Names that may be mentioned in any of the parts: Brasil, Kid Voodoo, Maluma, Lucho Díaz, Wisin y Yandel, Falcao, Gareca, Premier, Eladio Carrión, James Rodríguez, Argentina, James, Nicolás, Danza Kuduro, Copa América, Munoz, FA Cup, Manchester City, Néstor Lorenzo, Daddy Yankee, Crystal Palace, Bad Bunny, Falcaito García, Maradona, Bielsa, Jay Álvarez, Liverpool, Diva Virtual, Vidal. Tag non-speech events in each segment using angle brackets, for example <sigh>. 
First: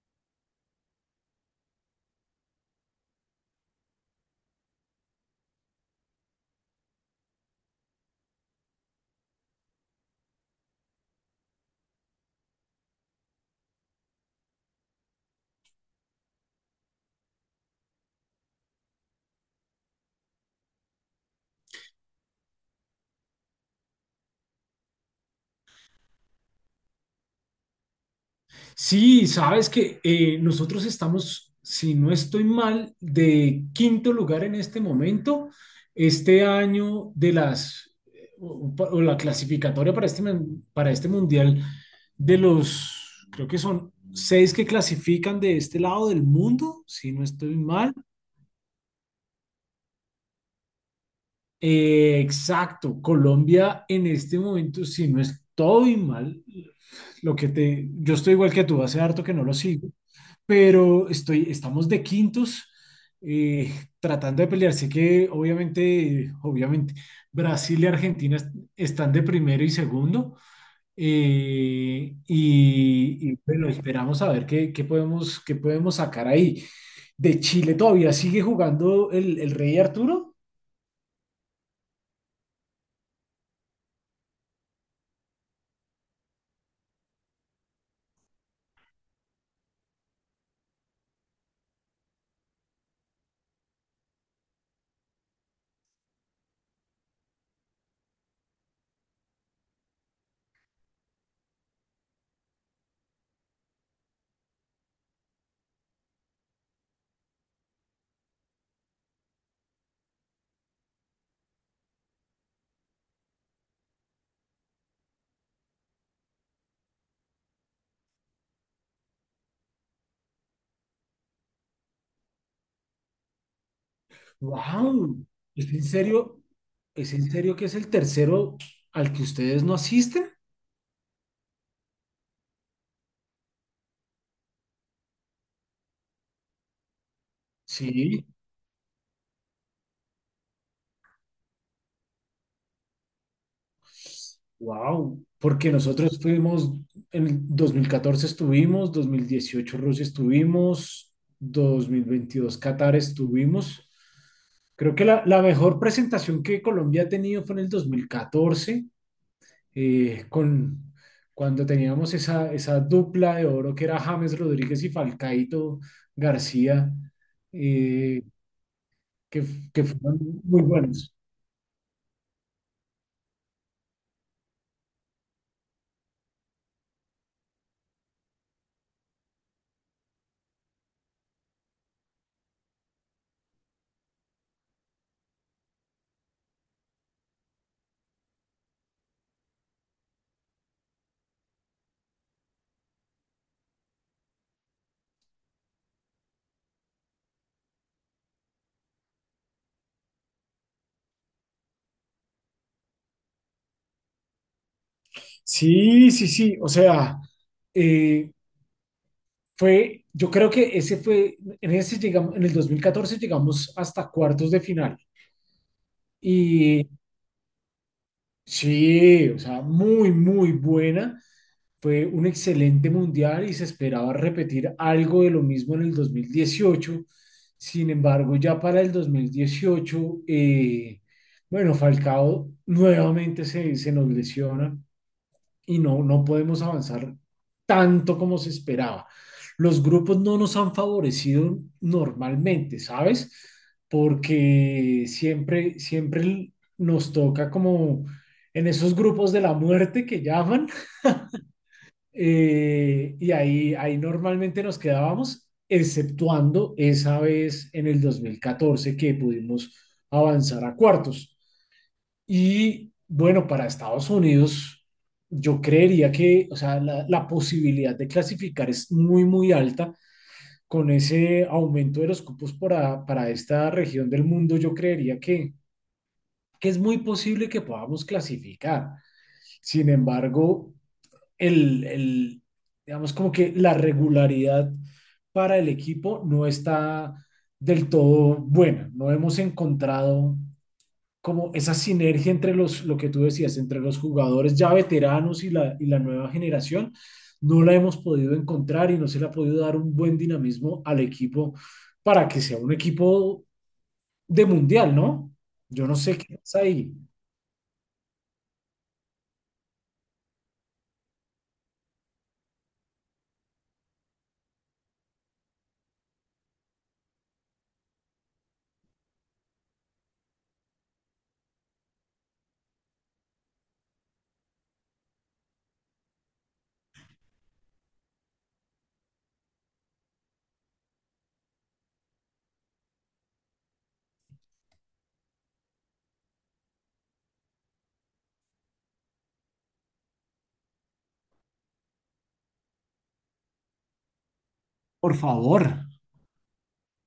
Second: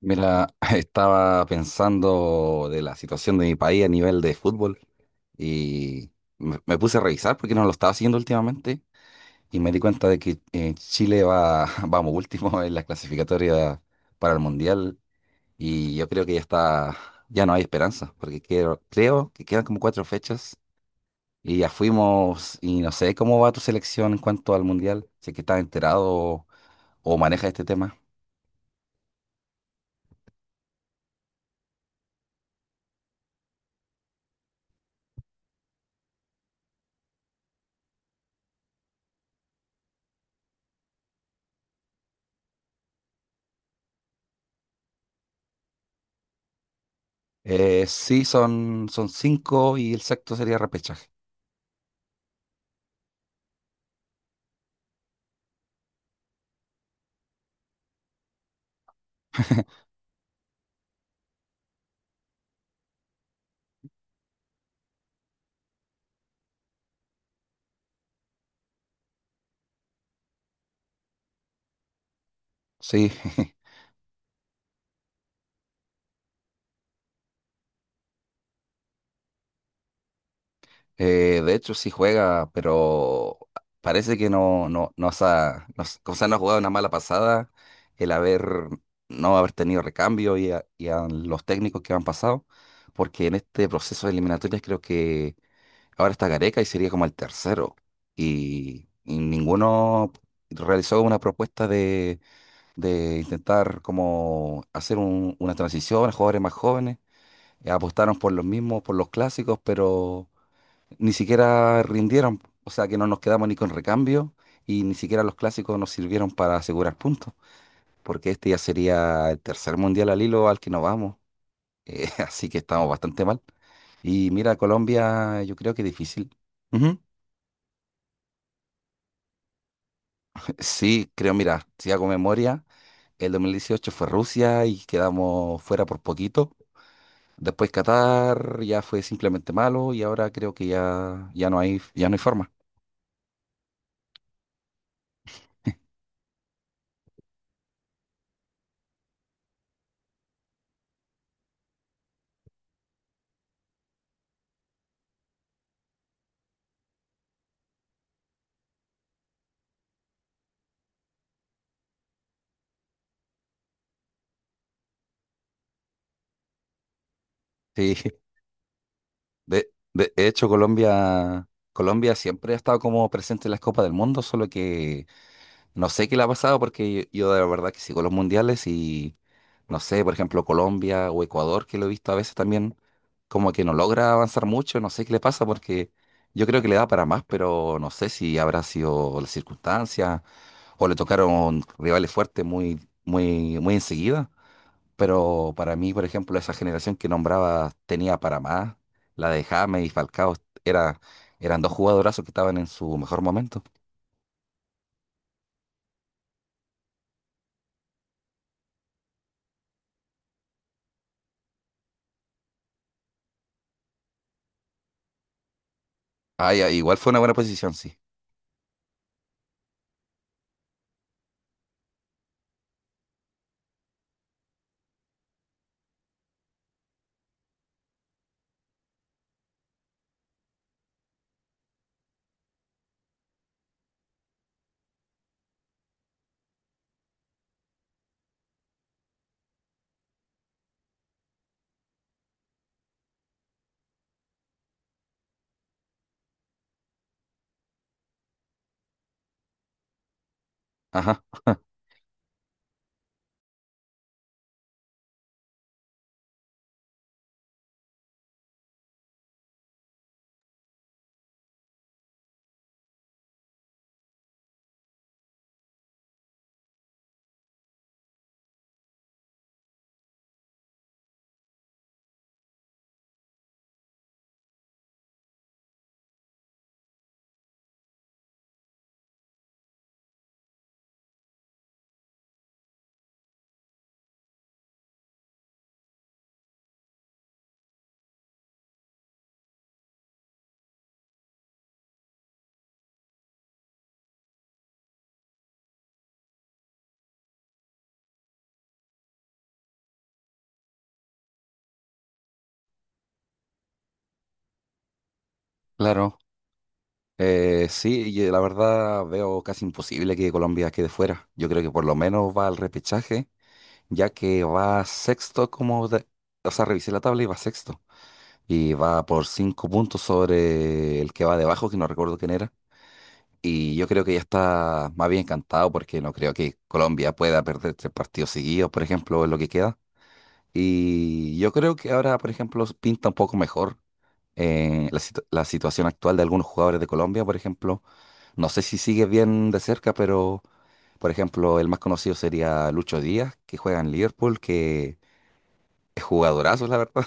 Mira, <laughs> estaba pensando de la situación de mi país a nivel de fútbol y me puse a revisar porque no lo estaba siguiendo últimamente y me di cuenta de que Chile va, <laughs> vamos, último en la clasificatoria para el Mundial. Y yo creo que ya está, ya no hay esperanza porque creo que quedan como cuatro fechas y ya fuimos. Y no sé cómo va tu selección en cuanto al Mundial, si es que estás enterado o manejas este tema. Sí, sabes que nosotros estamos, si no estoy mal, de quinto lugar en este momento. Este año de las, o la clasificatoria para este, para este mundial, de los, creo que son seis que clasifican de este lado del mundo, si no estoy mal. Sí, son cinco y el sexto sería repechaje. Exacto, Colombia en este momento, si no estoy mal, yo estoy igual que tú, hace harto que no lo sigo. Pero estoy, estamos de quintos, eh, tratando de pelear. Sé que obviamente, Brasil y Argentina están de primero y segundo. Eh, Sí, y, bueno, <laughs> esperamos a ver qué podemos sacar ahí. De Chile todavía sigue jugando el Rey Arturo. De hecho sí juega, pero parece que no, no, no, se ha, no, se- o sea, no ha jugado una mala pasada el haber, no haber tenido recambio y y a los técnicos que han pasado, porque en este proceso de eliminatorias creo que ahora está Gareca y sería como el tercero, y ninguno realizó una propuesta de intentar como hacer una transición a jugadores más jóvenes. Apostaron por los mismos, por los clásicos, pero ni siquiera rindieron. O sea que no nos quedamos ni con recambio y ni siquiera los clásicos nos sirvieron para asegurar puntos, porque este ya sería el tercer mundial al hilo al que nos vamos. <laughs> Así que estamos bastante mal. Y mira, ¡Wow! Colombia, yo ¿Es creo que en es difícil. serio? Ujú. ¿Es <laughs> en serio que es el tercero al que ustedes no asisten? Sí, creo, mira, si hago memoria, el 2018 fue Rusia y quedamos fuera por poquito. Después Sí. Qatar ya fue simplemente malo y ahora creo que ya, ya no hay forma. Wow, porque nosotros fuimos, en el 2014 estuvimos, 2018 Rusia estuvimos, 2022 Qatar estuvimos. Creo que la mejor presentación que Colombia ha tenido fue en el 2014, con, cuando teníamos esa dupla de oro que era James Rodríguez y Falcaito García, Sí, <laughs> eh, que, que de fueron hecho muy buenos. Colombia, Colombia siempre ha estado como presente en las Copas del Mundo, solo que no sé qué le ha pasado porque yo de la verdad que sigo los mundiales y no sé, por ejemplo, Colombia o Ecuador, que lo he visto a veces también, como que no logra avanzar mucho, no sé qué le pasa porque yo creo que le da para más, pero no sé si habrá sido la circunstancia o le tocaron rivales fuertes muy enseguida. Pero para mí, por ejemplo, esa generación que nombraba tenía para más. La de James y Falcao era, eran dos jugadorazos que estaban en su mejor momento. Sí, sí, sí, o sea, eh, fue, yo creo que ese fue, en ese llegamos, en el 2014 llegamos hasta cuartos de final. Ah, ya, Y igual fue una buena posición, sí. sí, o sea, muy, muy buena. Fue un excelente mundial y se esperaba repetir algo de lo mismo en el dos mil dieciocho. Sin embargo, ya para el 2018, bueno, Falcao nuevamente se nos lesiona y no, no podemos avanzar tanto como se esperaba. Los grupos no nos han favorecido normalmente, ¿sabes? Porque siempre, siempre nos toca como en esos grupos de la muerte que llaman, Ajá, <laughs> ahí normalmente nos quedábamos, exceptuando esa vez en el 2014 que pudimos avanzar a cuartos. Y bueno, para Estados Unidos, yo creería que, o sea, la posibilidad de clasificar es muy, muy alta. Con ese aumento de los cupos para esta región del mundo, yo creería que es muy posible que podamos clasificar. Sin embargo, el, el, digamos como que la regularidad para el equipo no está del todo buena. No hemos encontrado como esa sinergia entre los, lo que tú decías, entre los jugadores ya veteranos y la nueva generación, no la hemos podido encontrar y no se le ha podido dar un buen dinamismo al equipo para que sea un equipo de mundial, ¿no? Yo no sé claro. qué pasa ahí. Sí, y la verdad veo casi imposible que Colombia quede fuera. Yo creo que por lo menos va al repechaje, ya que va sexto o sea, revisé la tabla y va sexto. Y va por cinco puntos sobre el que va debajo, que no recuerdo quién era. Y yo creo que ya está más bien encantado porque no creo que Colombia pueda perder tres partidos seguidos, por ejemplo, en lo que queda. Y yo creo que ahora, por ejemplo, pinta un poco mejor la situación actual de algunos jugadores de Colombia, por ejemplo. No sé si sigue bien de cerca, pero, por ejemplo, el más conocido sería Lucho Díaz, que juega en Liverpool, que Por favor. es jugadorazo, la verdad.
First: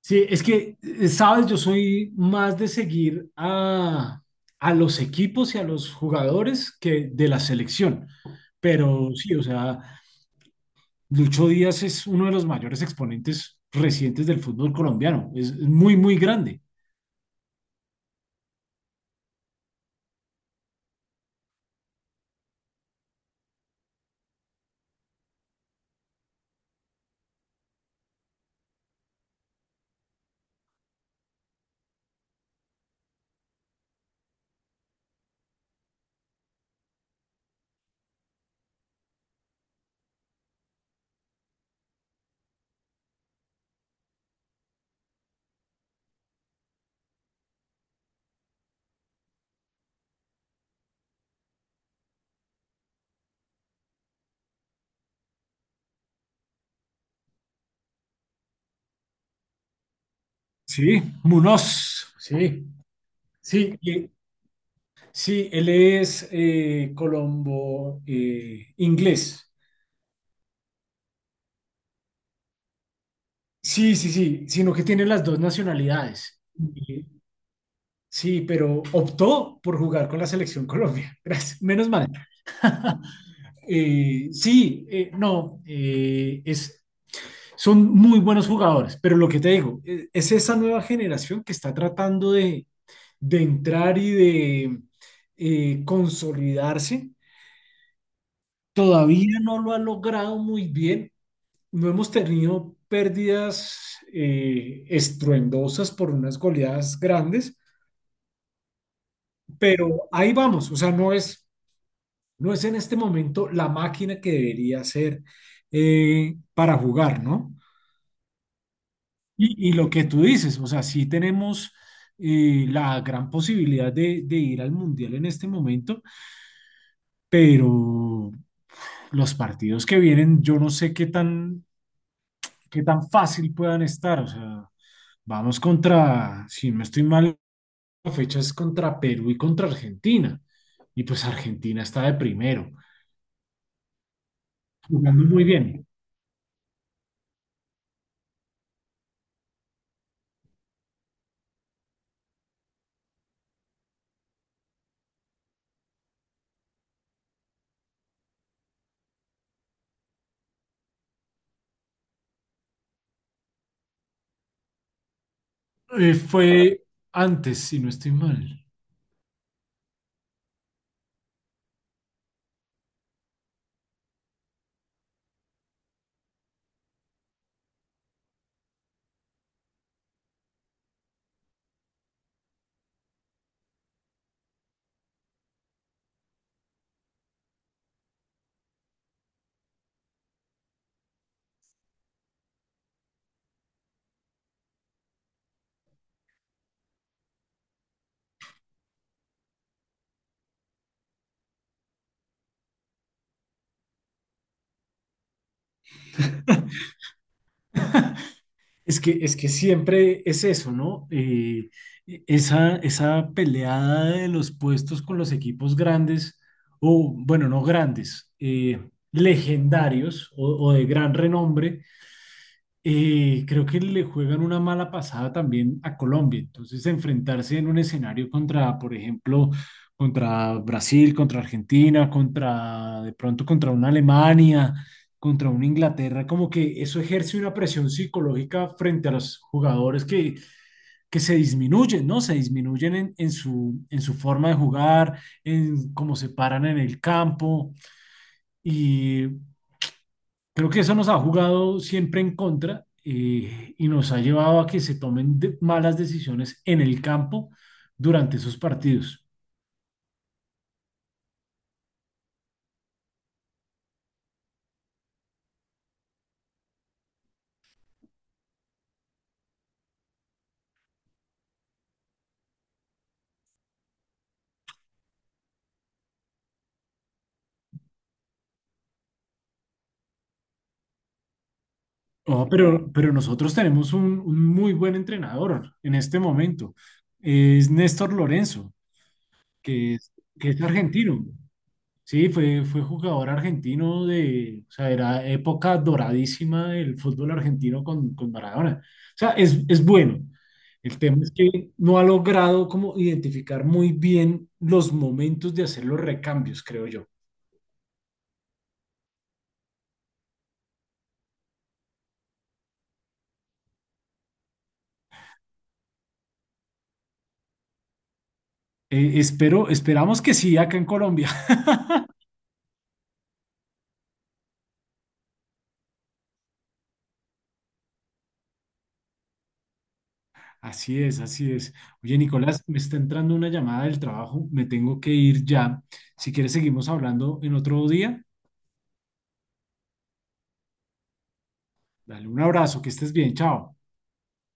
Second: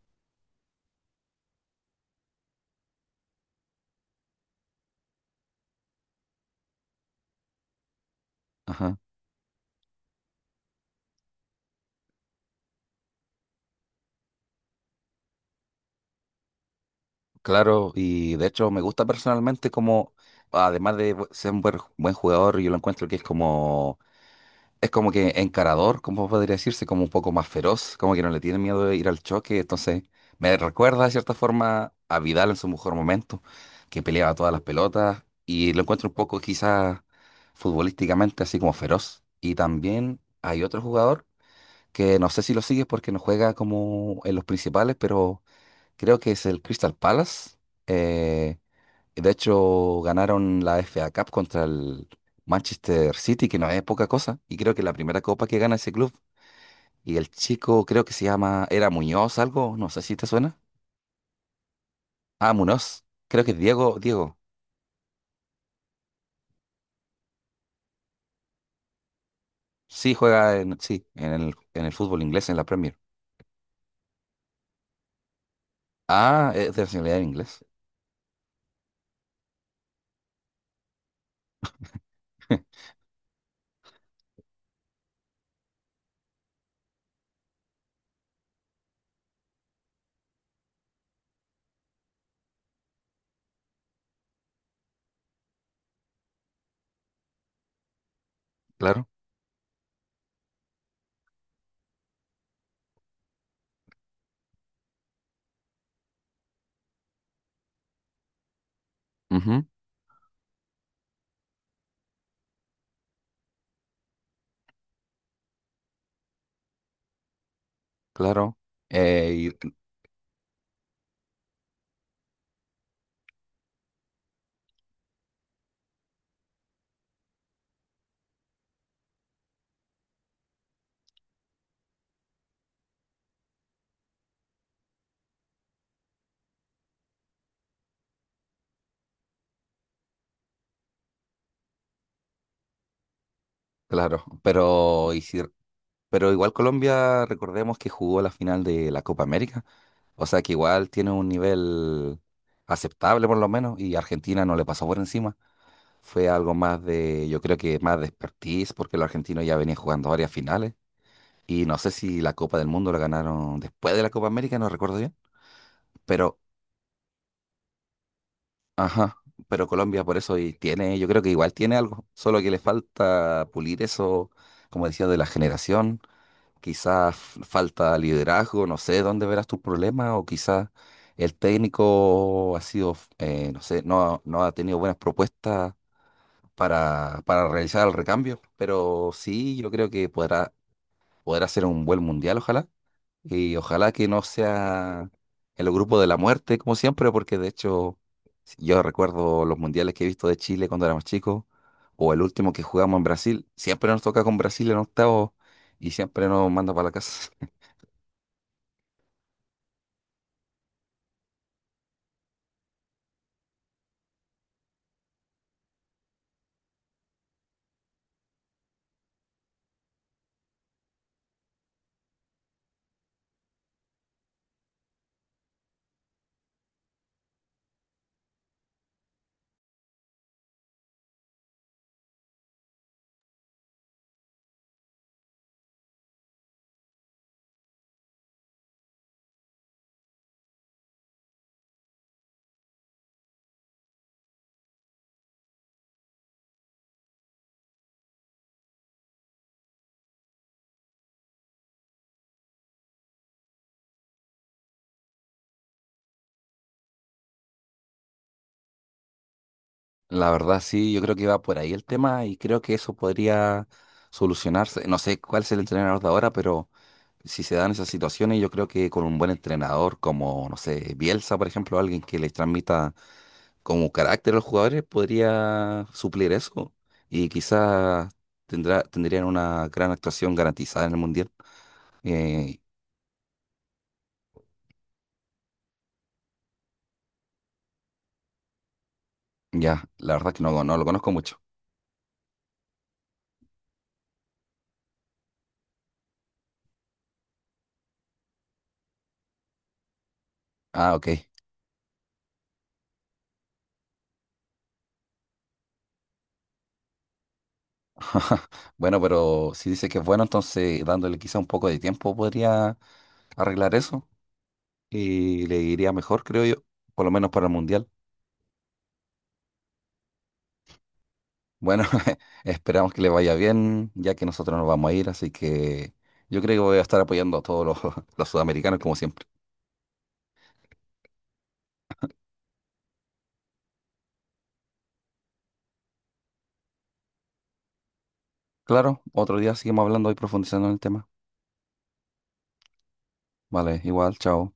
Sí, es que, sabes, yo soy más de seguir a los equipos y a los jugadores que de la selección. <laughs> Ajá. Pero sí, o sea, Lucho Díaz es uno de los mayores exponentes recientes del fútbol colombiano. Es muy, muy grande. Claro, y de hecho me gusta personalmente como, además de ser un buen jugador, yo lo encuentro que es como que encarador, como podría decirse, como un poco más feroz, como que no le tiene miedo de ir al choque, entonces me recuerda de cierta forma a Vidal en su mejor momento, que peleaba todas las pelotas, y lo encuentro un poco quizás futbolísticamente así como feroz. Y también hay otro jugador que no sé si lo sigues porque no juega como en los principales, pero creo que es el Crystal Palace. eh, de hecho, ganaron la FA Cup contra el Manchester City, que no es poca cosa. Y creo que es la primera copa que gana ese club. Y el chico creo que se llama, era Muñoz algo, no sé si te suena. Sí, Munoz. Ah, Sí, Muñoz. Creo que es sí, Diego, y- Diego. sí, él es colombo inglés. Sí, juega en, sí, en el fútbol inglés, en la Premier. Sí, sí, sí, sino que tiene las dos nacionalidades. Ah, es de Y- nacionalidad inglés. Sí, pero optó por jugar con la selección Colombia. <laughs> Gracias, menos mal. <laughs> <laughs> Sí, no, es, son muy buenos jugadores, pero lo que te digo, es esa nueva generación que está tratando de entrar y de consolidarse. Claro. Todavía no lo ha logrado muy bien. No hemos tenido pérdidas estruendosas por unas goleadas grandes, Ujú, pero ahí vamos. O sea, no es, no es en este momento la máquina que debería ser, para jugar, ¿no? claro. eh, y- Y lo que tú dices, o sea, sí tenemos la gran posibilidad de ir al Mundial en este momento, pero los partidos que vienen, yo no sé qué tan fácil puedan estar. O sea, vamos contra, si no estoy mal, la fecha es contra Perú y contra Argentina. Y pues Argentina está de primero, claro. Pero, ¿y jugando si... muy bien. Pero igual Colombia, recordemos que jugó la final de la Copa América, o sea que igual tiene un nivel aceptable por lo menos, y Argentina no le pasó por encima. Fue algo más de, yo creo que más de expertise, porque los argentinos ya venían jugando varias finales, y no sé si la Copa del Mundo la ganaron después de la Copa América, no recuerdo bien, pero, Fue antes, si no estoy mal. ajá, pero Colombia por eso y tiene, yo creo que igual tiene algo, solo que le falta pulir eso, como decía, de la generación quizás falta liderazgo, no sé dónde verás tus problemas, o quizás el técnico ha sido, no sé, no, no ha tenido buenas propuestas para realizar el recambio, pero sí, yo creo que podrá, podrá ser un buen mundial, ojalá, y ojalá que no sea el grupo de la muerte, como siempre, porque de hecho si, yo recuerdo los mundiales que he visto de Chile cuando éramos chicos, o el último que jugamos en Brasil, siempre nos toca con Brasil en octavo y siempre nos manda para la casa. <laughs> Es que siempre es eso, ¿no? Esa peleada de los puestos con los equipos grandes, o bueno, no grandes, legendarios o de gran renombre, creo que le juegan una mala pasada también a Colombia. Entonces, enfrentarse en un escenario contra, por ejemplo, contra Brasil, contra Argentina, contra, de pronto, contra una Alemania, contra una Inglaterra, como que eso ejerce una presión psicológica frente a los jugadores que se disminuyen, ¿no? Se disminuyen en en su forma de jugar, en cómo se paran en el campo. Y creo que eso nos ha jugado siempre en contra, y nos ha llevado a que se tomen malas decisiones en el campo durante esos partidos. La verdad, sí, yo creo que va por ahí el tema y creo que eso podría solucionarse. No sé cuál es el entrenador de ahora, pero si se dan esas situaciones, yo creo que con un buen entrenador como, no sé, Bielsa, por ejemplo, alguien que les transmita como carácter a los jugadores, podría suplir eso y quizás tendrá, tendrían una gran actuación garantizada en el Mundial. Oh, Eh, pero nosotros tenemos un muy buen entrenador en este momento. Es Néstor Lorenzo, ya, que es, la verdad que que es no lo conozco argentino. mucho. Sí, fue jugador argentino de, o sea, era época doradísima del fútbol argentino con Maradona. O sea, es bueno. Ah, El ok. tema es que no ha logrado como identificar muy bien los momentos de hacer los recambios, creo yo. <laughs> Bueno, pero si dice que es bueno, entonces dándole quizá un poco de tiempo podría arreglar eso y le iría mejor, creo yo, por lo menos para el Mundial. Espero, esperamos que sí acá en Colombia. <laughs> Bueno, <laughs> esperamos que le vaya bien, ya que nosotros nos vamos a ir, así que yo creo que voy a estar apoyando a todos los, <laughs> los sudamericanos como siempre. Así es, así es. Oye, Nicolás, me está entrando una llamada del trabajo, me tengo que ir ya. Si quieres, seguimos hablando en otro día. Claro, otro día seguimos hablando y profundizando en el tema. Dale un abrazo, que estés bien, chao. Vale, igual, chao.